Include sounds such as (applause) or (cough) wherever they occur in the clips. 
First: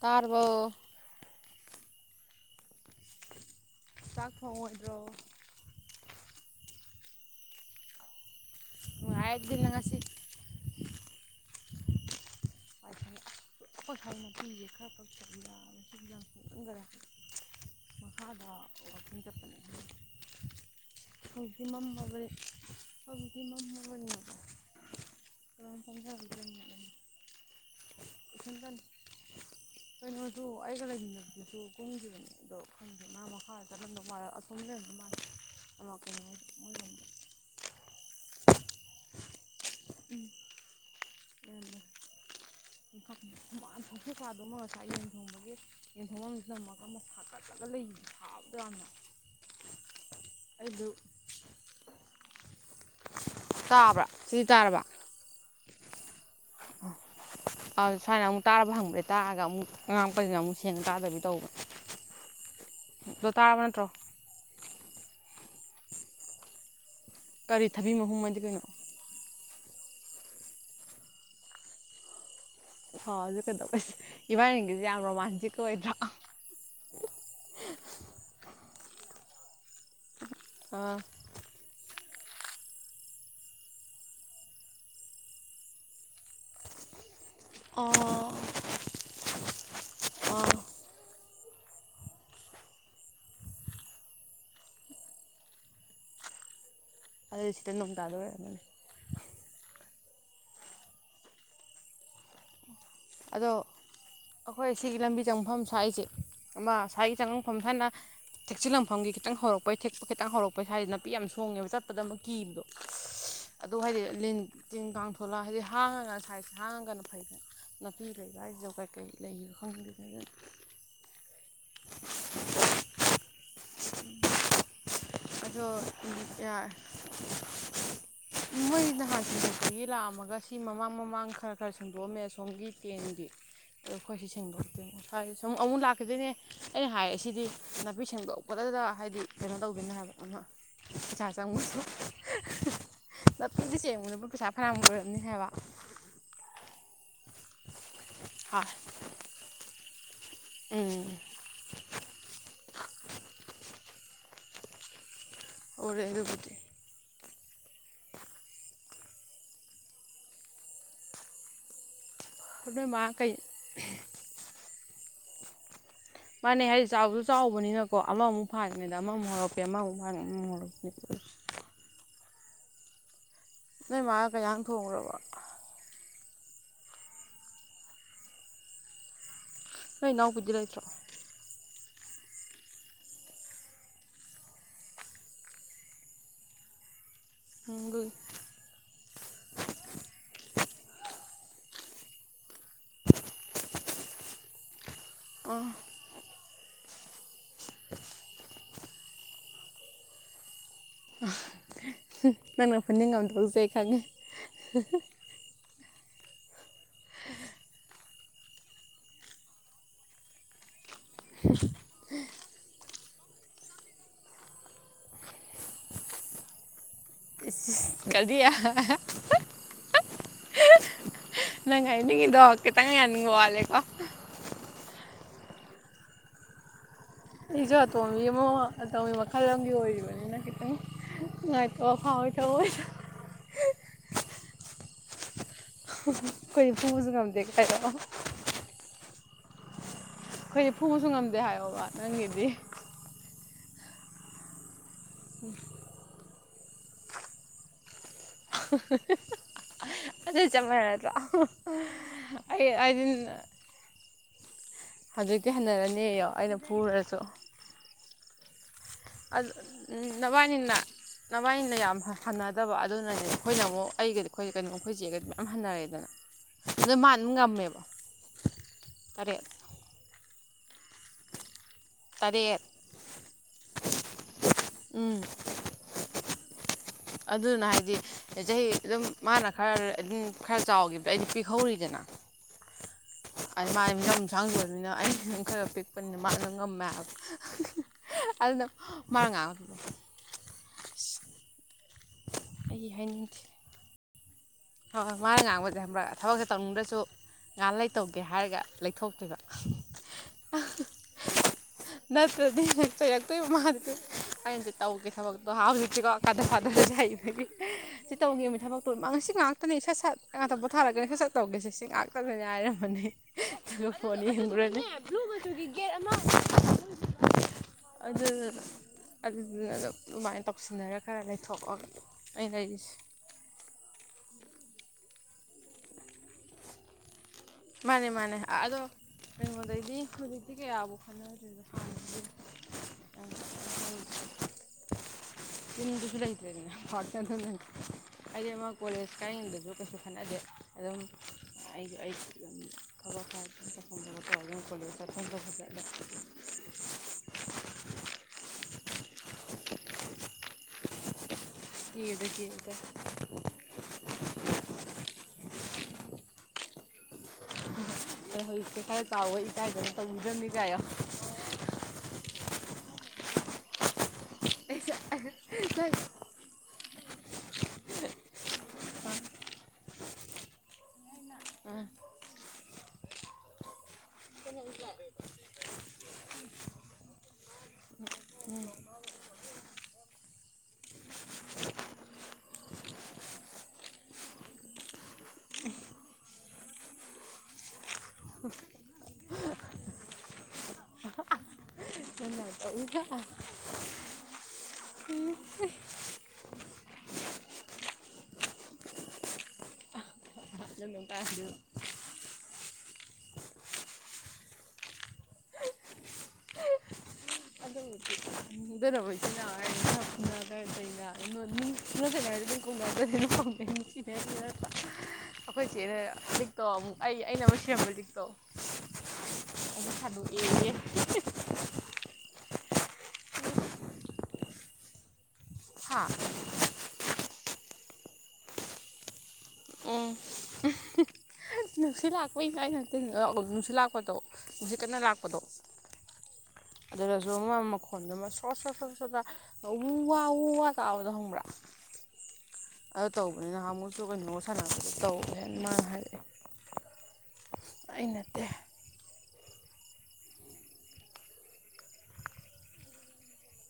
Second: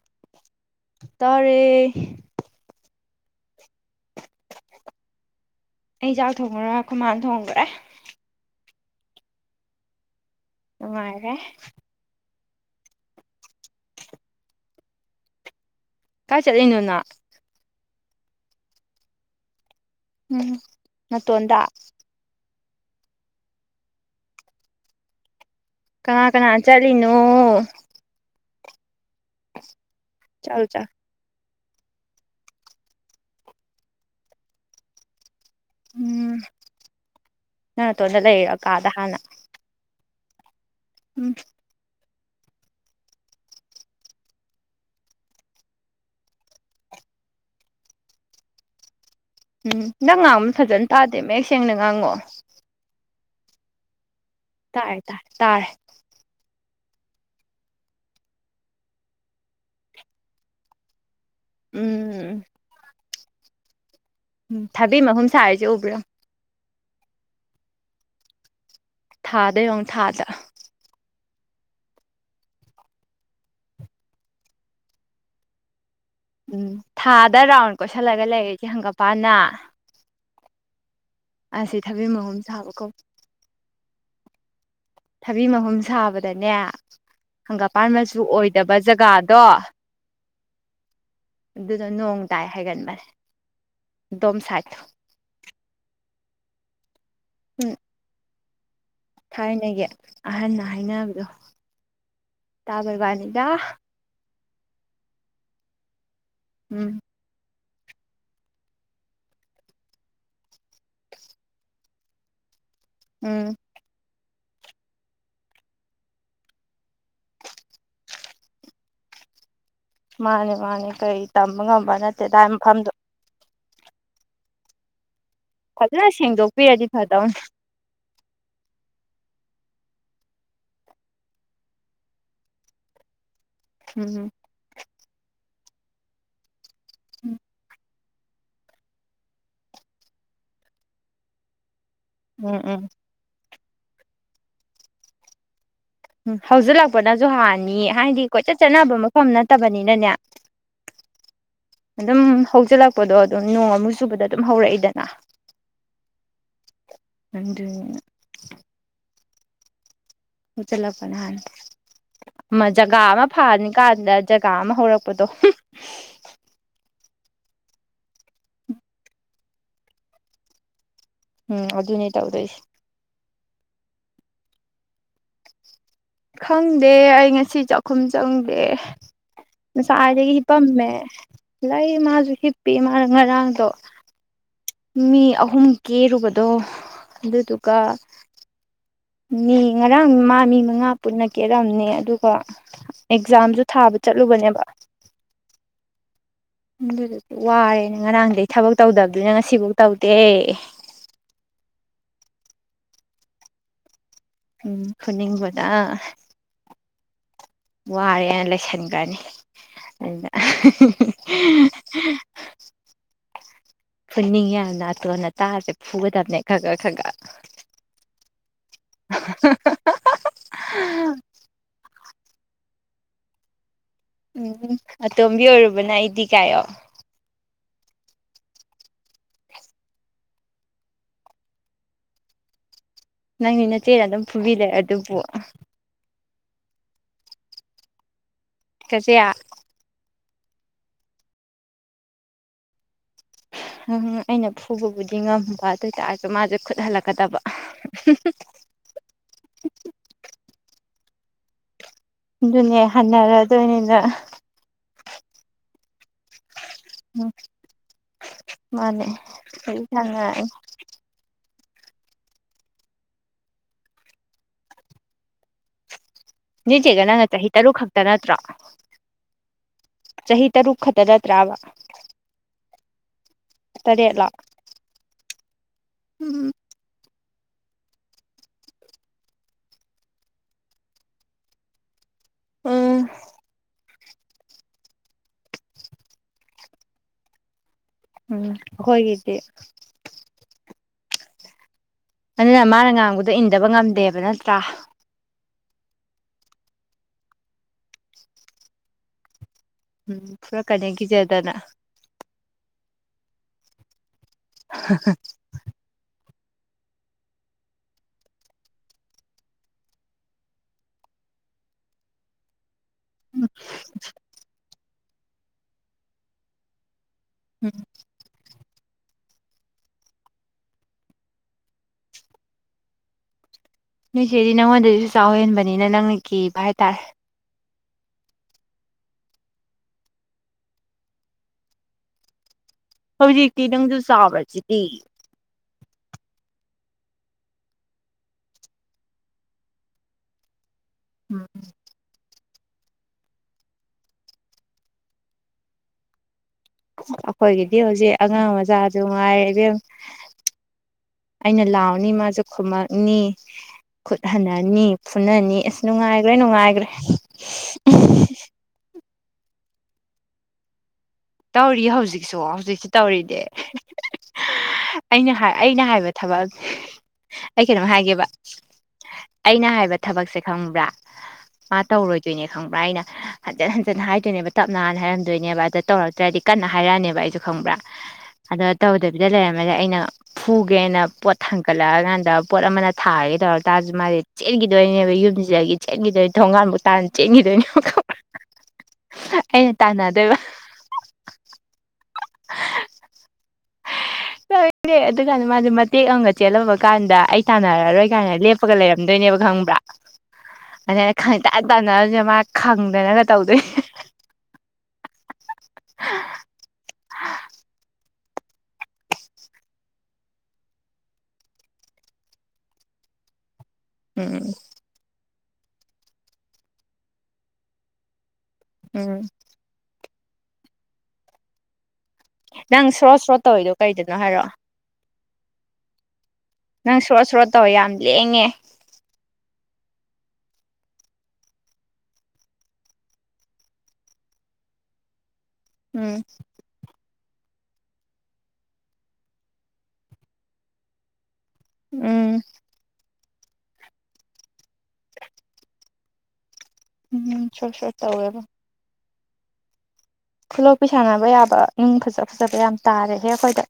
ꯇꯥꯔꯕꯣ ꯔꯦ ꯆꯥꯛ ꯊꯣꯡꯉꯣꯏꯗꯣ ꯑꯩ ꯆꯥꯛ ꯊꯣꯡꯉꯔꯣꯏ ꯈꯣꯃꯅꯥ ꯊꯣꯡꯈ꯭ꯔꯦ ꯅꯨꯉꯥꯏꯔꯦ ꯗꯨꯗꯤ ꯅꯪ ꯉꯁꯤ ꯅꯨꯡꯉꯥꯏꯔꯦ ꯋꯥꯏꯁꯪ (unintelligible) ꯀꯥꯏ ꯆꯠꯂꯤꯅꯣ ꯁꯨꯅꯤꯡꯈꯔꯦ ꯅꯪ ꯃꯈꯥꯗ ꯋꯥꯀꯤꯡ ꯆꯠꯄꯅꯤ ꯎꯝ ꯅꯇꯣꯟꯗ ꯍꯧꯖꯤꯛꯇꯤ ꯃꯝꯃꯕꯅꯤ ꯀꯅꯥ ꯀꯅꯥ ꯆꯠꯂꯤꯅꯣ ꯏꯊꯟꯇꯅꯤ ꯀꯩꯅꯣꯁꯨ ꯆꯠꯂꯨ ꯑꯩꯒꯥ ꯆꯠꯂꯨ ꯂꯩꯃꯤꯟꯅꯕꯗꯨꯁꯨ ꯀꯨꯝꯈꯤꯕꯅꯤ ꯑꯗꯣ ꯈꯪꯗꯦ ꯃꯥ ꯃꯈꯥꯗ ꯆꯠꯂꯝꯗꯧ ꯃꯥꯜꯂꯦ ꯑꯁꯣꯝꯗ ꯂꯩꯔꯝꯗꯧ ꯃꯥꯜꯂꯦ ꯑ ꯀꯩꯅꯣ ꯃꯣꯏꯔꯣꯝ ꯇꯣꯟꯗ ꯂꯩꯌꯦ ꯑꯀꯥꯗ ꯍꯥꯟꯅ (inaudible) ꯎꯝ (unintelligible) ꯎꯝ ꯅꯪ ꯉꯥꯡꯕ ꯐꯖꯅ ꯇꯥꯗꯦ ꯃꯌꯦꯛ ꯁꯦꯡꯅ ꯉꯥꯡꯉꯛꯑꯣ ꯇꯥꯕ꯭ꯔꯥ ꯁꯤꯗꯤ ꯇꯥꯔꯕ ꯇꯥꯥꯏꯌꯦ ꯇꯥꯏ ꯇꯥꯔꯦ ꯑ ꯁꯥꯏꯅ ꯑꯃꯨꯛ ꯇꯥꯔꯕ ꯍꯪꯕꯗꯤ ꯇꯥꯔꯒ ꯑꯃꯨꯛ ꯉꯥꯡꯉꯛꯄꯖꯤꯅ ꯑꯃꯨꯛ ꯁꯦꯡꯅ ꯇꯥꯗꯕꯤ ꯇꯧꯕ ꯎꯝ ꯗꯣ ꯇꯥꯔꯕ ꯅꯠꯇ꯭ꯔꯣ ꯎꯝ ꯊꯥꯕꯤ ꯃꯍꯨꯝ ꯁꯥꯔꯤꯁꯦ ꯎꯕ꯭ꯔ ꯌꯦꯡꯉꯣ ꯀꯔꯤ ꯊꯕꯤ ꯃꯍꯨꯝ ꯍꯥꯢꯗꯤ ꯀꯩꯅꯣ ꯊꯥꯗ ꯌꯦꯡꯉꯣ ꯊꯥꯗ ꯑꯣ ꯑꯗꯨ ꯀꯩꯗꯧꯕꯁꯦ ꯏꯕꯥꯟꯅꯤꯒꯤꯁꯦ ꯌꯥꯝ ꯔꯣꯃꯥꯟꯇꯤꯛꯀ ꯑꯣꯏꯗ꯭ꯔꯣ ꯎꯝ ꯊꯥꯗ ꯔꯥꯎꯟ ꯀꯣꯏꯁꯤꯜꯂꯒ ꯂꯩꯔꯤꯖꯦ ꯍꯪꯒꯥꯝꯄꯥꯟꯅ ꯑ ꯑꯁꯤ ꯊꯕꯤ ꯃꯍꯨꯝ ꯁꯥꯕ ꯀꯧ ꯊꯕꯤ ꯃꯍꯨꯝ ꯁꯥꯕꯗꯅꯦ ꯍꯪꯒꯄꯥꯟ ꯃꯆꯨ ꯑꯥ ꯑꯣꯏꯗꯕ ꯖꯒꯥꯗꯣ ꯑꯥ ꯑꯗꯨꯅ ꯅꯣꯡ ꯇꯥꯏ ꯍꯥꯏꯒꯟꯕꯅꯦ ꯑꯗꯣꯝ ꯁꯥꯏꯠꯇꯣ ꯑꯗꯨꯗꯤ ꯎꯝ ꯁꯤꯗ ꯅꯣꯡ ꯇꯥꯗꯣꯢ ꯑꯣꯏꯔꯝꯒꯅꯦ ꯊꯥꯏꯅꯒꯤ ꯑꯍꯟꯅ ꯍꯥꯏꯅꯕꯗꯣ ꯇꯥꯕꯔꯕꯥꯅꯤꯗ ꯑꯈꯣꯏ ꯁꯤꯒꯤ ꯂꯝꯕꯤ ꯆꯪꯐꯝ ꯁ꯭ꯋꯥꯏꯁꯦ ꯑꯃ ꯎꯝ ꯁꯥꯏꯒꯤ ꯆꯪ ꯁꯣꯝ ꯁꯥꯥꯏꯅ ꯊꯦꯛꯆꯤꯜꯂꯝꯐꯝꯒꯤ ꯈꯤꯇꯪ ꯍꯧꯔꯛꯄꯩ ꯊꯦꯛꯄ ꯈꯤꯇꯪ ꯍꯧꯔꯛꯄꯩ ꯁ꯭ꯋꯥꯁꯤꯗ ꯅꯥꯄꯤ ꯌꯥꯝ ꯁꯣꯡꯉꯦꯕ ꯆꯠꯄꯗ ꯑꯃꯛ ꯀꯤꯕꯗꯣ ꯎꯝ ꯑꯗꯨ ꯍꯥꯏꯗꯤ ꯂꯤꯟ ꯆꯤꯟ ꯀꯥꯡ ꯊꯣꯂ ꯍꯥꯏꯗꯤ ꯍꯥꯡꯉꯒ ꯁꯥꯏꯖꯁ ꯍꯥꯡꯉꯒꯅ ꯐꯩꯁ ꯅꯠ ꯁꯤ ꯂꯩꯒꯥꯏꯖꯧ ꯀꯩꯀꯩ ꯂꯩ ꯃꯥꯅꯦ ꯃꯥꯅꯦ ꯀꯔꯤ ꯇꯝꯕ ꯉꯝꯕ ꯅꯠꯇꯦ ꯗꯥꯏ ꯃꯐꯝꯗꯣ ꯑꯗꯣ ꯐꯖꯅ ꯍꯧꯖꯤꯛ ꯌꯥꯔꯦ ꯁꯦꯡꯗꯣꯛꯄꯤꯔꯗꯤ ꯐꯗꯧꯅꯤ ꯃꯣꯢꯒꯤꯅ ꯃꯥꯟ ꯁꯦꯡꯗꯣꯛꯄꯒꯤ ꯂꯥꯛꯑꯝꯃꯒ ꯁꯤ ꯃꯃꯥꯡ ꯃꯃꯥꯡ ꯈꯔ ꯈꯔ ꯁꯦꯡꯗꯣꯛꯑꯝꯃꯦ ꯁꯣꯝꯒꯤ ꯇꯦꯟꯒꯤ ꯇꯣ ꯎꯝ ꯈꯣꯏꯁꯤ ꯁꯦꯡꯗꯣꯛꯇꯣꯢꯅꯦ ꯍꯥꯢꯔꯁꯨ ꯎꯝ ꯑꯃꯨꯛ ꯂꯥꯛꯈꯤꯗꯣꯏꯅꯦ ꯑꯩꯅ ꯍꯥꯏ ꯑꯁꯤꯗꯤ ꯅꯞ ꯕꯤ ꯁꯦꯡꯗꯣꯛꯄꯗꯗ ꯍꯥꯏꯗꯤ ꯀꯩꯅꯣ ꯇꯧꯗꯣꯢꯅꯦ ꯍꯥꯏꯕ ꯑꯃ ꯄꯩꯁꯥ ꯆꯪꯕꯗꯣ ꯎꯝ ꯎꯝ ꯅꯥꯄꯤꯁꯤ ꯁꯦꯡꯕꯗꯕꯨ ꯄꯩꯁꯥ ꯐꯅꯥꯝ ꯂꯣꯏꯔꯝꯅꯤ ꯍꯥꯏꯕ ꯎꯝ ꯍꯧꯖꯤꯛ ꯂꯥꯛꯄ ꯅ ꯨ (unintelligible) ꯍꯥꯏꯗꯤ ꯀꯣꯏꯆꯠ ꯍꯣꯏ ꯆꯠꯅꯕ ꯃꯐꯝ ꯅꯠꯇꯕꯅꯤ꯫ ꯅꯦꯅꯦ ꯎꯝ ꯑꯗꯨꯝ ꯍꯧꯖꯤꯜꯂꯛꯄꯗꯣ ꯑꯗꯨꯝ ꯅꯣꯡ ꯑꯃꯨꯛ ꯆꯨꯕꯗ ꯑꯗꯨꯝ ꯍꯧꯔꯛꯏꯗꯅ꯫ ꯑꯣꯔꯦ ꯑꯗꯨꯕꯨꯗꯤ (unintelligible) ꯑꯗꯨꯟ ꯆꯠꯂꯛꯄꯅ ꯍꯥꯟ ꯑꯃ ꯅꯣꯏ ꯖꯒꯥ ꯃꯥ ꯑꯃ ꯀꯩ ꯐꯥꯅꯤꯀꯥꯟꯗ ꯖꯒꯥ ꯑꯃ ꯍꯧꯔꯛ ꯄꯗꯣ (unintelligible) ꯃꯥꯅꯦ ꯍꯥꯏꯗꯤ ꯆꯥꯎꯁꯨ ꯆꯥꯎꯕꯅꯤꯅꯀꯣ ꯑꯃꯃꯨꯛ ꯐꯥꯟꯕꯤꯗ ꯑꯃꯃꯨꯛ ꯍꯧꯔꯛꯄꯤ ꯑꯃꯃꯨꯛ ꯐꯥꯟꯕꯤꯗ ꯑꯃꯃꯨꯛ ꯍꯧꯔꯛꯄꯤ꯫ ꯎꯝ ꯑꯗꯨ ꯅꯤ ꯇꯧꯗꯣꯏꯁꯤ꯫ ꯅꯣꯏ ꯃꯥ ꯀꯩ ꯏꯟꯁꯥꯡ ꯊꯣꯡꯒꯔꯕ‌ꯣ ꯈꯪꯗꯦ ꯑꯩ ꯉꯁꯤ ꯆꯥꯛꯈꯨꯝ ꯆꯪꯗꯦ ꯅꯣꯏ ꯉꯁꯥꯏꯗꯒꯤ ꯏꯅꯥꯎꯄꯤꯗꯤ ꯂꯩꯇ꯭ꯔꯣ ꯍꯤꯞꯄꯝꯃꯦ ꯂꯩ ꯃꯥꯁꯨ ꯍꯤꯞꯄꯤ ꯃꯥꯅ ꯉꯔꯥꯡꯗꯣ ꯃꯤ ꯑꯍꯨꯝ ꯀꯦꯔꯨꯕꯗꯣ ꯑꯗꯨꯗꯨꯒ ꯎꯝ ꯂꯩ ꯃꯤ ꯉꯔꯥꯡ ꯃꯥ ꯃꯤ ꯃꯉꯥ ꯄꯨꯟꯅ ꯀꯦꯔꯝꯅꯤ ꯑꯗꯨꯒ ꯑꯦꯛꯖꯥꯝꯁꯨ ꯊꯥꯕ ꯆꯠꯂꯨꯕꯅꯦꯕ꯫ ꯑꯥ ꯑꯗꯨꯒꯤ ꯋꯥꯏꯑꯦꯅ ꯉꯔꯥꯡꯗꯩ ꯊꯕꯛ ꯇꯧꯕꯗꯨꯅ ꯉꯁꯤꯐꯧ ꯇꯧꯗ‌ꯦ ꯅꯪꯅ ꯐꯨꯅꯤꯡ ꯉꯝꯗꯣꯏꯁꯦ ꯑꯩ ꯈꯪꯉꯦ ꯎꯝ ꯐꯨꯅꯤꯡꯕꯗ ꯋꯥꯔꯦꯅ ꯂꯩꯁꯟꯈ꯭ꯔꯅꯤ ꯑꯗꯨꯗ (unintelligible) ꯐꯨꯅꯤꯡꯏ ꯌꯥꯝꯅ ꯑꯇꯣꯟ ꯑꯇꯥꯗ ꯐꯨꯒꯗꯕꯅꯦ ꯈꯒ ꯈꯒ ꯏꯁ ꯀꯔꯤ ꯅꯪꯍꯥꯏꯅꯤꯡꯉꯤꯗꯣ ꯈꯤꯇꯪ ꯌꯥꯅꯤꯡꯕ ꯋꯥꯠꯂꯦꯀꯣ ꯎꯝ ꯑꯇꯣꯝꯕꯤ ꯑꯣꯏꯔꯨꯕꯅ ꯑꯩꯗꯤ ꯀꯥꯏꯌ‌ꯣ ꯑꯩꯁꯨ ꯑꯇꯣꯝꯕꯤ ꯑꯃ ꯑꯇꯣꯝꯕꯤ ꯃꯈꯜ ꯑꯃꯗꯤ ꯑꯣꯏꯔꯤꯕꯅꯤꯅ ꯈꯤꯇꯪ ꯅꯨꯡꯉꯥꯏꯇꯥꯕ ꯐꯥꯎꯋꯦ ꯇꯧꯋꯦ ꯅꯪꯗꯤ ꯅꯆꯦꯅ ꯑꯗꯨꯝ ꯐꯨꯕꯤꯗ‌ꯣꯏꯔ ꯑꯗꯨ ꯑꯗꯨꯕꯨ ꯈꯣꯏꯗꯤ ꯐꯨꯕꯖꯨ ꯉꯝꯗꯦ (unintelligible) ꯆꯦ ꯑꯩꯈꯣꯏꯗꯤ ꯐꯨꯕꯁꯨ ꯉꯝꯗꯦ ꯍꯥꯏꯌꯣꯕ ꯅꯪꯒꯤꯗꯤ ꯅꯪ ꯑꯩꯅ ꯐꯨ ꯐꯨꯕꯗꯤ ꯉꯝꯕꯥ ꯑꯗꯨꯏ ꯇꯥꯔꯁꯨ ꯑꯗꯨ ꯃꯥꯁꯦ ꯈꯨꯠ ꯍꯜꯂꯛꯀꯗꯕ꯫ ꯍꯥꯍꯥꯍꯥ ꯑꯗꯨꯗꯤ ꯆꯞ ꯃꯥꯟꯅꯗ꯭ꯔꯣ (inaudible) ꯑꯗꯨꯅꯦ ꯑꯩꯗꯤ ꯍꯟꯅꯔꯗꯣꯏꯅꯤꯅ ꯍꯧꯖꯤꯛꯇꯤ ꯍꯟꯅꯔꯅꯦꯌꯣ ꯑꯩꯅ ꯐꯨꯔꯖꯨ ꯎꯝ ꯃꯥꯅꯦ ꯑꯩ ꯁꯪꯉꯏ ꯅꯕꯥꯟꯅꯤꯅ ꯌꯥꯝ ꯍꯟꯅꯗꯕ ꯑꯗꯨꯅꯅꯦ ꯑꯩꯈꯣꯏꯅ ꯑꯃꯨꯛ ꯑꯩꯒꯗꯤ ꯑꯩꯈꯣꯏ ꯀꯩꯅꯣ ꯑꯩꯈꯣꯏ ꯆꯦꯒꯗꯤ ꯃꯌꯥꯝ ꯍꯟꯅꯔꯦꯗꯅ ꯅꯣꯏ ꯑꯗꯣ ꯆꯦꯒ ꯃꯥꯅ ꯅꯪꯒ ꯑꯗꯨꯝ ꯆꯍꯤ ꯇꯔꯨꯛ ꯉꯝꯃꯦꯕ ꯈꯛꯇ ꯅꯠꯇ꯭ꯔꯣ ꯇꯔꯦꯠ ꯆꯍꯤ ꯇꯔꯨꯛ ꯈꯛꯇ ꯇ ꯅꯠꯇ꯭ꯔꯕ ꯇꯔꯦꯠ ꯇꯔꯦꯠꯂꯣ ꯎꯝ ꯎꯝ ꯑꯗꯨꯅ ꯍꯥꯏꯗꯤ ꯆꯍꯤ ꯑꯗꯨꯝ ꯃꯥꯅ ꯈꯔ ꯑꯗꯨꯝ ꯈꯔ ꯆꯥꯎꯈꯤꯕꯗꯣ ꯑꯩꯗꯤ ꯄꯤꯍꯧꯔꯤꯗꯅ ꯑꯝ ꯌꯥꯝ ꯁꯥꯡꯗꯕꯅꯤꯅ ꯑꯩꯅ ꯈꯔ ꯄꯤꯛꯄꯅꯤꯅ ꯃꯥꯅ ꯉꯝꯃꯦꯕ ꯎꯝ ꯑꯗꯨꯅ ꯑꯈꯣꯏꯒꯤꯗꯤ ꯑꯗꯨꯅ ꯃꯥꯅ ꯉꯥꯡꯕꯗꯣ ꯏꯟꯗꯕ ꯉꯝꯗꯦꯕ ꯅꯠꯇ꯭ꯔꯣ ꯅꯠꯇ꯭ꯔ ꯍꯣꯏ ꯍꯣꯏ ꯃꯥꯅ ꯉꯥꯡꯕꯁꯦ ꯈꯪꯕ꯭ꯔ ꯊꯕꯛꯁꯦ ꯇꯧꯅꯤꯡꯗ꯭ꯔꯁꯨ ꯉꯥꯛ ꯂꯩꯇꯧꯒꯦ ꯍꯥꯏꯔꯒ ꯂꯩꯊꯣꯛꯈꯤꯕ ꯎꯝ ꯐꯨꯔꯛꯀꯅꯤꯅ ꯀꯤꯖꯗꯅ ꯅꯠꯇ꯭ꯔꯗꯤ ꯆꯩꯔꯛꯇꯣꯏꯕ ꯃꯥꯗꯤ ꯗꯨꯝ ꯑꯩꯅ ꯇꯧꯒꯤ ꯊꯕꯛꯇꯣ ꯑꯍꯧꯖꯤꯛꯇꯤꯀꯣ ꯀꯗꯔ ꯐꯗꯔꯁꯦ ꯍꯩꯕꯒꯤ ꯁꯤ ꯇꯧꯒꯦꯃꯤ ꯊꯕꯛꯇꯣ ꯁꯤ ꯉꯥꯡ ꯁꯠ ꯁꯠ ꯉꯥꯛꯇ ꯄꯣꯊꯥꯔꯒ ꯁꯠꯁꯠ ꯇꯧꯒꯦꯁꯦꯁꯤ ꯉꯥꯛꯇꯗꯅꯤ ꯍꯥꯏꯔꯝ ꯃꯅꯤ ꯑꯗꯨꯒ ꯕꯣꯜ ꯌꯦꯡꯉꯨꯔꯅꯤ ꯕ꯭ꯂꯨ ꯃꯆꯨꯒꯤ ꯒꯦꯠ ꯑꯃ ꯎꯝ ꯑꯗꯨꯅ ꯑꯗꯨꯗꯨꯅ ꯑꯗꯨꯃꯥꯏꯅ ꯇꯧꯁꯤꯟꯅꯔꯒ ꯈꯔ ꯂꯩꯊꯣꯛꯑꯒ ꯑꯩ ꯂꯩꯔꯤꯁꯦ ꯅꯣꯏ ꯆꯦꯗꯤ ꯅꯪꯉꯣꯟꯗꯩꯁꯨ ꯆꯥꯎ ꯍꯦꯟꯕꯅꯤꯅ ꯅꯪꯅ ꯀꯤꯕ ꯍꯥꯏꯇꯥꯔꯦ ꯃꯥꯅꯦ ꯃꯥꯅꯦ ꯑꯗꯣ ꯀꯩꯅꯣꯗꯩꯗꯤ ꯍꯧꯖꯤꯛꯇꯤ ꯀꯌꯥꯕꯨꯧ ꯈꯠꯅꯗ꯭ꯔꯦ ꯍꯧꯖꯤꯛꯇꯤ ꯅꯪꯁꯨ ꯆꯥꯎꯔꯁꯤꯗꯤ ꯑꯗꯨꯅꯅꯤ ꯍꯥꯏꯗꯤ ꯑꯃ ꯀꯣꯂꯦꯖ ꯀꯥꯏꯡꯗꯁꯨ ꯀꯩꯁꯨ ꯈꯠꯅꯗꯦ ꯑꯗꯨꯝ ꯎꯝ ꯑꯩꯒꯤ ꯑꯩ ꯈꯔ ꯍꯇꯝ ꯀꯂ ꯇꯔꯨꯝꯗ ꯍꯁꯦ ꯇ ꯑꯩꯈꯣꯏꯒꯤꯗꯤ ꯍꯧꯖꯤꯛ ꯑꯉꯥꯡ ꯃꯆꯥ ꯅꯨꯉꯥꯏꯔꯦ ꯏꯕꯦꯝꯃ ꯑꯩꯅ ꯂꯥꯎꯅꯤ ꯀꯦꯕꯗ ꯃꯥꯁꯨ ꯀꯦꯕꯗ ꯈꯨꯃꯛꯅꯤ ꯈꯨꯠ ꯍꯟꯅꯅꯤ ꯐꯨꯅꯅꯤ ꯑꯁ ꯅꯨꯡꯉꯥꯏꯒ꯭ꯔꯦ ꯅꯨꯡꯉꯥꯏꯒ꯭ꯔꯦ꯫ (unintelligible) ꯆꯥꯎꯕꯩ ꯏꯀꯥꯏꯗꯅ ꯇꯧꯕꯤꯗ꯭ꯔꯝꯅꯤ ꯀꯥꯏꯌꯣ꯫ ꯇꯧꯔꯤꯌꯦ ꯍꯧꯖꯤꯛꯁꯨ ꯍꯧꯖꯤꯛꯁꯨ ꯇꯧꯔꯤꯗꯦ꯫ ꯑꯩꯅ ꯍꯥꯏ ꯑꯩꯅ ꯍꯥꯏꯕ ꯊꯕꯛ꯫ ꯑꯩ ꯀꯩꯅꯣꯝ ꯍꯥꯏꯒꯦꯕ ꯑꯩꯅ ꯍꯥꯏꯕ ꯊꯕꯛꯁꯦ ꯈꯪꯕ꯭ꯔꯥ ꯃꯥ ꯇꯧꯔꯣꯏꯗꯣꯏꯅꯦ ꯈꯪꯕ꯭ꯔꯥ ꯑꯩꯅ ꯍꯟꯖꯤꯟ ꯍꯟꯖꯤꯟ ꯍꯥꯏꯗꯣꯏꯅꯦꯕ ꯇꯞꯅ ꯍꯟꯅ ꯍꯥꯏꯔꯝꯗꯣꯏꯅꯦꯕ ꯑꯗ꯫ ꯇꯧꯔꯛꯇ꯭ꯔꯗꯤ ꯀꯟꯅ ꯍꯥꯏꯔꯛꯑꯅꯦꯕ ꯑꯩꯁꯨ ꯈꯪꯕ꯭ꯔꯥ ꯑꯗꯣ ꯇꯧꯗꯕꯤꯗ ꯂꯩꯔꯝꯃꯗꯤ ꯑꯩꯅ ꯐꯨꯒꯦꯅ ꯄꯣꯠ ꯊꯥꯡꯀꯠꯂꯛꯑꯀꯥꯟꯗ ꯄꯣꯠ ꯑꯃꯅ ꯊꯥꯒꯦ ꯇꯧꯔꯛ ꯇꯥꯔꯁꯨ ꯃꯥꯗꯤ ꯆꯦꯟꯈꯤꯗꯣꯏꯅꯦꯕ ꯌꯨꯝꯁꯤꯗꯒꯤ ꯆꯦꯟꯈꯤꯗꯣꯏ ꯊꯣꯡꯒꯥꯟꯕꯨ ꯇꯥꯟ ꯆꯦꯟꯈꯤꯗꯣꯏꯅꯦꯕ ꯈꯪꯕ꯭ꯔꯥ ꯑꯩꯅ ꯇꯥꯟꯅꯗꯣꯏꯕ꯫ (unintelligible) (unintelligible) ꯑꯗꯨ ꯀꯥꯟꯗ ꯃꯥꯗꯤ ꯃꯇꯦꯛ ꯑꯃꯒ ꯆꯦꯜꯂꯝꯕ ꯀꯥꯟꯗ ꯑꯩ ꯇꯥꯟꯅꯔꯔꯣꯏ ꯀꯥꯏꯅ ꯂꯦꯞꯄꯒ ꯂꯩꯔꯝꯗꯣꯏꯅꯦꯕ ꯈꯪꯕ꯭ꯔꯥ꯫ ꯑꯗꯩ ꯈꯪꯇꯥꯟ ꯇꯥꯟꯅ ꯃ ꯈꯪꯗꯅꯒ ꯇꯧꯗꯣꯏꯅꯦ (unintelligible) (unintelligible) (unintelligible) ꯎꯝ ꯑꯩꯈꯣꯏ ꯆꯦꯅ ꯂꯤꯛꯇꯣ ꯑꯃꯨꯛ ꯑꯩ ꯑꯩꯅ ꯑꯃ ꯁꯦꯝꯕ ꯂꯤꯛꯇꯣ꯫ ꯎꯝ꯫ ꯁꯗꯣꯛ ꯑꯦꯌꯦ꯫ ꯅꯪ ꯁ꯭ꯔꯣꯠ ꯁ꯭ꯔꯣꯠ ꯇꯧꯔꯤꯗꯣ ꯀꯩꯗꯅꯣ ꯍꯥꯏꯔꯛꯑꯣ꯫ ꯍꯥꯥ꯫ ꯅꯪ ꯁ꯭ꯔꯣꯠ ꯁ꯭ꯔꯣꯠ ꯇꯧꯋꯦ ꯌꯥꯝ ꯂꯦꯡꯉꯦ꯫ ꯎꯝ ꯅꯨꯡꯁꯤꯠ ꯂꯥꯛꯄꯩꯅꯦ ꯑꯩꯅꯠꯇꯦ ꯅꯨꯡꯁꯤꯠ ꯂꯥꯛꯄꯗꯣ ꯅꯨꯡꯁꯤꯠ ꯀꯟꯅ ꯂꯥꯛꯄꯗꯣ꯫ ꯎꯝ꯫ ꯑꯗꯨꯗꯁꯨ ꯃꯥ ꯃꯈꯣꯟꯗꯨ ꯑꯃ ꯁ꯭ꯔꯣ ꯁ꯭ꯔꯣ (unintelligible) ꯎ ꯋꯥ ꯎ ꯋꯥ ꯇꯥꯕꯗꯣ ꯈꯪꯕ꯭ꯔꯥ꯫ ꯎꯝ꯫ ꯇꯧꯕꯅꯤꯅ ꯅꯃꯨꯛꯁꯨ ꯀꯩꯅꯣ ꯁꯥꯟꯅꯕꯗ ꯇꯧꯋꯦꯅ ꯃꯥꯅ ꯍꯥꯏꯔꯛꯑꯦ꯫ ꯎꯝ꯫ ꯁ꯭ꯔꯣꯠ ꯁ꯭ꯔꯣꯠ ꯑꯩ ꯇꯧꯋꯦꯕ꯫ ꯅꯠꯇꯦ ꯈꯨꯂꯣꯛꯄꯤ ꯁꯥꯟꯅꯕ ꯌꯥꯕ ꯅꯨꯡ ꯐꯖ ꯐꯖꯕ ꯌꯥꯝ ꯇꯥꯔꯦꯍꯦ ꯑꯩꯈꯣꯏꯗ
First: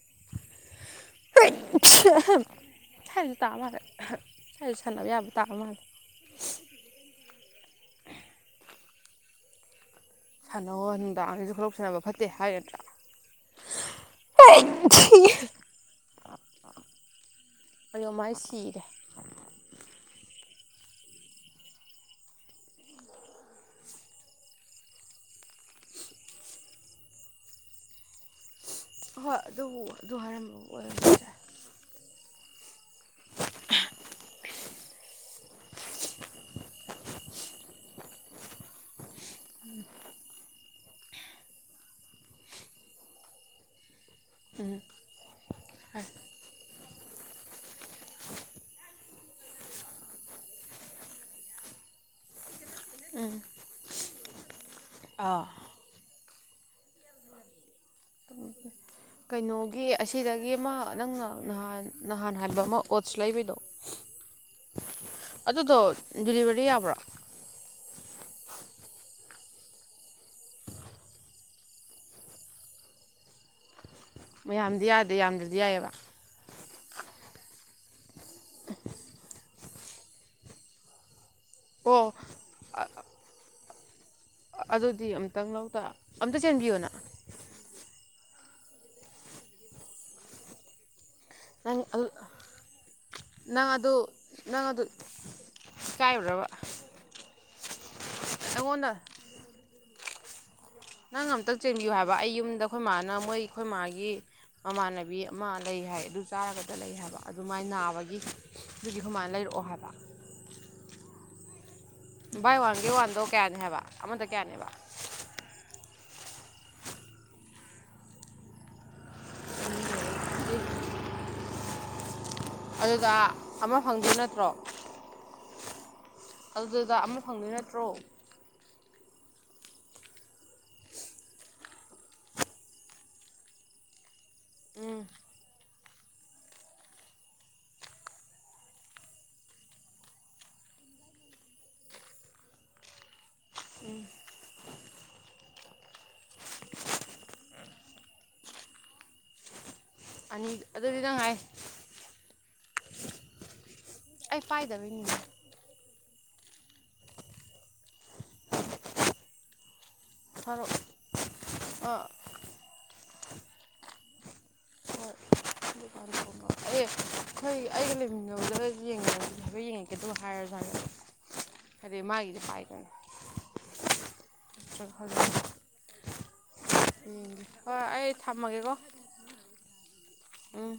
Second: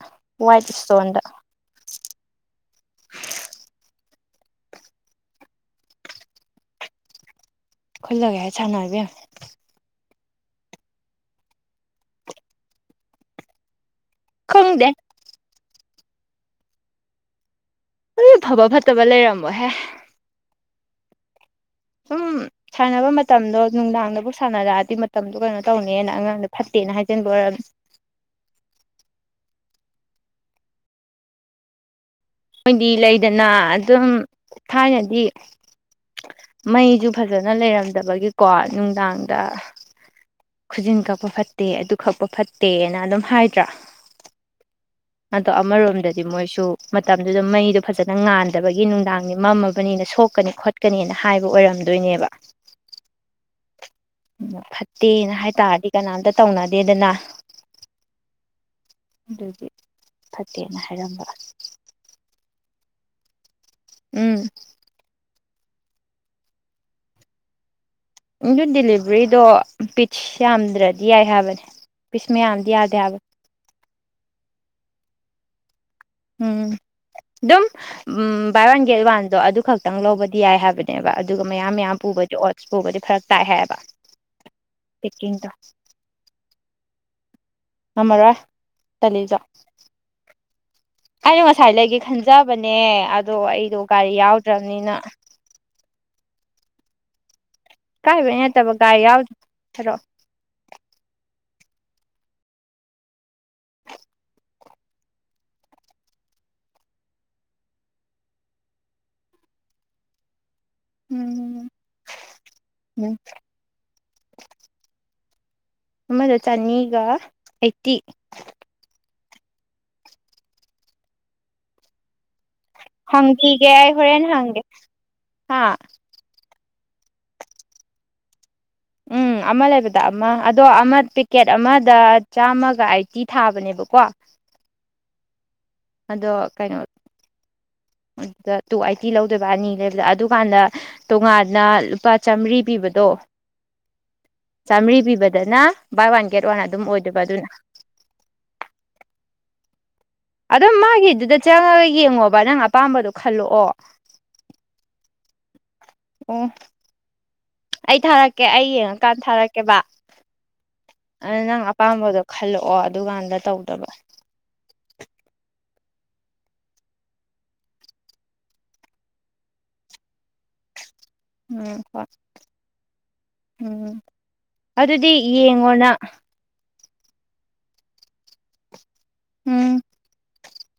ꯋꯥꯏꯠ ꯏꯁꯇꯣꯟꯗ꯫ ꯁ꯭ꯋꯥꯏꯗꯁꯨ ꯁꯥꯏꯗ ꯁꯥꯟꯅꯕ ꯌꯥꯕ ꯇꯥ ꯃꯜꯂꯦ꯫ ꯈꯨꯜꯂꯒ ꯍꯦꯛ ꯁꯥꯟꯅꯔꯣ ꯏꯕꯦꯝꯃ꯫ ꯁꯥꯟꯅꯧ ꯅꯨꯡꯗꯥꯡꯁꯤꯗ ꯈꯨꯂꯣꯛꯄꯤ ꯁꯥꯟꯅꯕ ꯐꯠꯇꯦ ꯍꯥꯏꯔꯗ꯭ꯔꯥ꯫ (unintelligible) ꯈꯪꯗꯦ ꯃꯥꯏ ꯐꯕ ꯁꯤꯔꯦ ꯐꯠꯇꯕ ꯂꯩꯔꯝꯃꯣꯏꯍꯦ꯫ ꯁꯨꯝ ꯁꯥꯟꯅꯕ ꯃꯇꯝꯗꯣ ꯅꯨꯡꯗꯥꯡꯗꯕꯨꯛ ꯁꯥꯟꯅꯔꯛꯑꯗꯤ ꯃꯇꯝꯗꯣ ꯀꯩꯅꯣ ꯇꯧꯅꯦꯅ ꯑꯉꯥꯡꯗꯣ ꯐꯠꯇꯦꯅ ꯍꯥꯏꯖꯤꯟꯕ ꯑꯣꯏꯔꯝꯅꯤ꯫ ꯍꯣꯏ ꯑꯗꯨꯕꯨ ꯑꯗꯨ ꯍꯥꯏꯔꯝꯕꯕꯨ ꯑꯣꯏꯔꯝ ꯌꯥꯢ꯫ ꯃꯣꯏꯗꯤ ꯂꯩꯗꯅ ꯑꯗꯨꯝ ꯊꯥꯏꯅꯗꯤ ꯃꯩꯁꯨ ꯐꯖꯅ ꯂꯩꯔꯝꯗꯕꯒꯤꯀꯣ ꯅꯨꯡꯗꯥꯡꯗ ꯈꯨꯖꯤꯟ ꯀꯛꯄ ꯐꯠꯇꯦ ꯑꯗꯨ ꯀꯛꯄ ꯐꯠꯇꯦꯅ ꯑꯗꯨꯝ ꯍꯥꯏꯗ꯭ꯔꯥ ꯑꯗꯣ ꯑꯃꯔꯣꯝꯗꯗꯤ ꯃꯣꯏꯁꯨ ꯃꯇꯝꯗꯨꯗ ꯃꯩꯗꯣ ꯐꯖꯅ ꯉꯥꯟꯗꯕꯒꯤ ꯅꯨꯡꯗꯥꯡꯗꯤ ꯃꯝꯃꯕꯅꯤꯅ ꯁꯣꯛꯀꯅꯤ ꯈꯣꯠꯀꯅꯤꯅ ꯍꯥꯏꯕ ꯑꯣꯏꯔꯝꯗꯣꯏꯅꯦꯕ ꯐꯠꯇ ꯇꯦꯅ ꯑꯥ ꯍꯥꯏꯇꯥꯥꯔꯗꯤ ꯀꯅꯥꯝ ꯇꯧꯅꯗꯦꯗꯅ꯫ ꯑꯗꯨꯒꯤ ꯀꯩꯅꯣꯒꯤ ꯑꯁꯤꯗꯒꯤ ꯑꯃ ꯐꯠꯇꯦꯅ ꯍꯥꯏꯔꯝꯕ ꯅꯪꯅ ꯅꯍꯥꯟ꯫ ꯅꯍꯥꯟ ꯍꯥꯟꯕ ꯑꯃ ꯑꯣꯠꯁ ꯂꯩꯕꯩꯗꯣ꯫ ꯎꯝ ꯑꯗꯨꯗꯣ ꯗꯤꯂꯤꯚꯔꯤ ꯌꯥꯕ꯭ꯔꯣ꯫ ꯑꯗꯨ ꯗꯤꯂꯤꯚꯔꯤꯗꯣ ꯄꯤꯁ ꯌꯥꯝꯗ꯭ꯔꯗꯤ ꯌꯥꯏ ꯍꯥꯏꯕꯅꯦ ꯄꯤꯁ ꯃꯌꯥꯝꯗꯤ ꯌꯥꯗꯦ ꯍꯥꯏꯕ꯫ ꯃꯌꯥꯝꯗꯤ ꯌꯥꯗꯦ ꯌꯥꯝꯗ꯭ꯔꯗꯤ ꯌꯥꯏꯌꯦꯕ꯫ ꯎꯝ ꯑꯗꯨꯝ ꯕꯥꯏ ꯋꯥꯟ ꯒꯦꯠ ꯋꯥꯟꯗꯣ ꯑꯗꯨ ꯈꯛꯇꯡ ꯂꯧꯕꯗꯤ ꯌꯥꯏ ꯍꯥꯏꯕꯅꯦꯕ ꯑꯗꯨꯒ ꯃꯌꯥꯝ ꯃꯌꯥꯝ ꯑꯣ ꯄꯨꯕꯗꯤ ꯑꯣꯠꯁ ꯄꯨꯕꯗꯤ ꯐꯔꯛ ꯇꯥꯏ ꯍꯥꯏꯌꯦꯕ꯫ ꯑꯗꯨꯗꯤ ꯑꯝꯇꯪ ꯂꯧ ꯇ ꯑꯝꯇ ꯆꯦꯟꯕꯤꯌꯨꯅꯥ꯫ ꯉꯝꯃꯔꯣꯏ ꯇꯜꯂꯤꯆꯣ꯫ ꯑꯩꯅ ꯉꯁꯥꯏ ꯅꯪ ꯂꯩꯒꯦ ꯑꯗꯨ ꯈꯟꯖꯕꯅꯦ ꯑꯗꯣ ꯅꯪ ꯑꯩꯗꯣ ꯒꯥꯔꯤ ꯌꯥꯎꯗ꯭ꯔꯝꯅꯤꯅ ꯢꯀꯥꯏꯕ꯭ꯔꯕ꯫ ꯏꯀꯥꯏꯕꯩ ꯅꯠꯇꯕ ꯒꯥꯔꯤ ꯌꯥꯎ ꯍꯥꯔꯛꯑꯣ꯫ ꯅꯪ ꯑꯝꯇ ꯆꯦꯟꯕꯤꯌꯨ ꯍꯥꯏꯕ ꯑꯩ ꯌꯨꯝꯗ ꯑꯩꯈꯣꯏ ꯃꯥꯥꯅ ꯃꯣꯏ ꯑꯩꯈꯣꯏ ꯃꯥꯒꯤ ꯃꯃꯥꯟꯅꯕꯤ ꯑꯃ ꯂꯩ ꯍꯥꯏ ꯑꯗꯨ ꯆꯥꯔꯒꯗ ꯂꯩ ꯍꯥꯏꯕ ꯑꯗꯨꯃꯥꯏ ꯅꯥꯕꯒꯤ ꯑꯗꯨꯒꯤ ꯑꯩꯈꯣꯏ ꯃꯥꯅ ꯂꯩꯔꯛꯑꯣ ꯍꯥꯏꯕ꯫ ꯎꯝꯝ꯫ ꯕꯥꯏ ꯋꯥꯟ ꯒꯦꯠ ꯋꯥꯟꯗꯣ ꯀꯌꯥꯅꯤ ꯍꯥꯏꯕ꯫ ꯑꯃꯗ ꯀꯌꯥꯅꯦꯕ꯫ ꯑꯃꯗ ꯆꯅꯤꯒ ꯑꯥꯏꯠꯇꯤ꯫ (unintelligible) ꯑꯗꯨꯗ ꯍꯪꯈꯤꯒꯦ ꯑꯃ ꯑꯩ ꯐꯪꯗꯣꯏ ꯍꯣꯔꯦꯟ ꯅꯠꯇ꯭ꯔꯣ ꯍꯪꯒꯦ ꯍꯥ꯫ ꯑꯗꯨꯗ ꯑꯃ ꯐꯪꯗꯣꯏ ꯅꯠꯇ꯭ꯔꯣ꯫ ꯎꯝ ꯑꯃ ꯂꯩꯕꯗ ꯑꯃ ꯑꯗꯣ ꯑꯃ ꯄꯦꯛꯀꯦꯠ ꯑꯃꯗ ꯆꯥꯝꯃꯒ ꯑꯥꯏꯠꯇꯤ ꯊꯥꯕꯅꯦꯕꯀꯣ꯫ ꯎꯝ꯫ ꯑꯗꯣ ꯀꯩꯅꯣ ꯑꯗꯨꯗ ꯇꯨ ꯑꯥꯢꯠꯇꯤ ꯂꯧꯗꯣꯏꯕ ꯑꯅꯤ ꯂꯩꯕꯗ ꯑꯗꯨꯀꯥꯟꯗ ꯇꯣꯉꯥꯟꯅ ꯂꯨꯄꯥ ꯆꯥꯝꯃꯔꯤ ꯄꯤꯕꯗꯣ ꯎꯝ꯫ ꯆꯥꯝꯃꯔꯤ ꯄꯤꯕꯗꯅ ꯕꯥꯏ ꯋꯥꯟ ꯒꯦꯠ ꯋꯥꯟ ꯑꯗꯨꯝ ꯑꯣꯏꯗꯣꯏꯕ ꯑꯗꯨꯅ꯫ ꯑꯅꯤ ꯑꯗꯨꯝ ꯑꯗꯨꯗꯤ ꯅꯪ ꯍꯥꯏ ꯃꯥꯒꯤꯗꯨꯗ ꯆꯪꯉꯒ ꯌꯦꯡꯉꯣꯕ ꯅꯪ ꯑꯄꯥꯝꯕꯗꯣ ꯈꯜꯂꯛꯑꯣ꯫ ꯑꯩ ꯄꯥꯏꯗꯕꯩꯅꯤꯅꯦ ꯑꯣ꯫ ꯑꯩ ꯊꯥꯔꯛꯀꯦ ꯑꯩ ꯌꯦꯡꯉꯀꯥꯟꯗ ꯊꯥꯔꯛꯀꯦꯕ ꯊꯥꯔꯛꯑꯣ ꯑꯗꯨ ꯅꯪ ꯑꯥ ꯑꯄꯥꯝꯕꯗꯣ ꯈꯜꯂꯛꯑꯣ ꯑꯗꯨꯀꯥꯟꯗ ꯇꯧꯗꯧꯕ꯫ ꯍꯣꯏ (unintelligible) ꯑꯦ ꯑꯩꯈꯣꯏ ꯑꯩꯒ ꯂꯩꯃꯤꯟꯅꯕꯗꯨꯗꯒ ꯌꯦꯡ (unintelligible) ꯍꯥꯏꯐꯦꯠ ꯌꯦꯡꯉꯛꯀꯦ ꯑꯗꯨꯒ ꯍꯥꯏꯔꯖꯨ ꯍꯥꯔꯛ ꯎꯝ ꯍꯣꯏ ꯎꯝ ꯍꯣꯏ ꯑꯗꯨꯗꯤ ꯌꯦꯡꯉꯣ ꯅꯪ꯫ ꯎꯝ ꯍꯣꯏ ꯑꯩ ꯊꯝꯃꯒꯦꯀꯣ꯫ ꯎꯝ꯫ ꯎꯝ꯫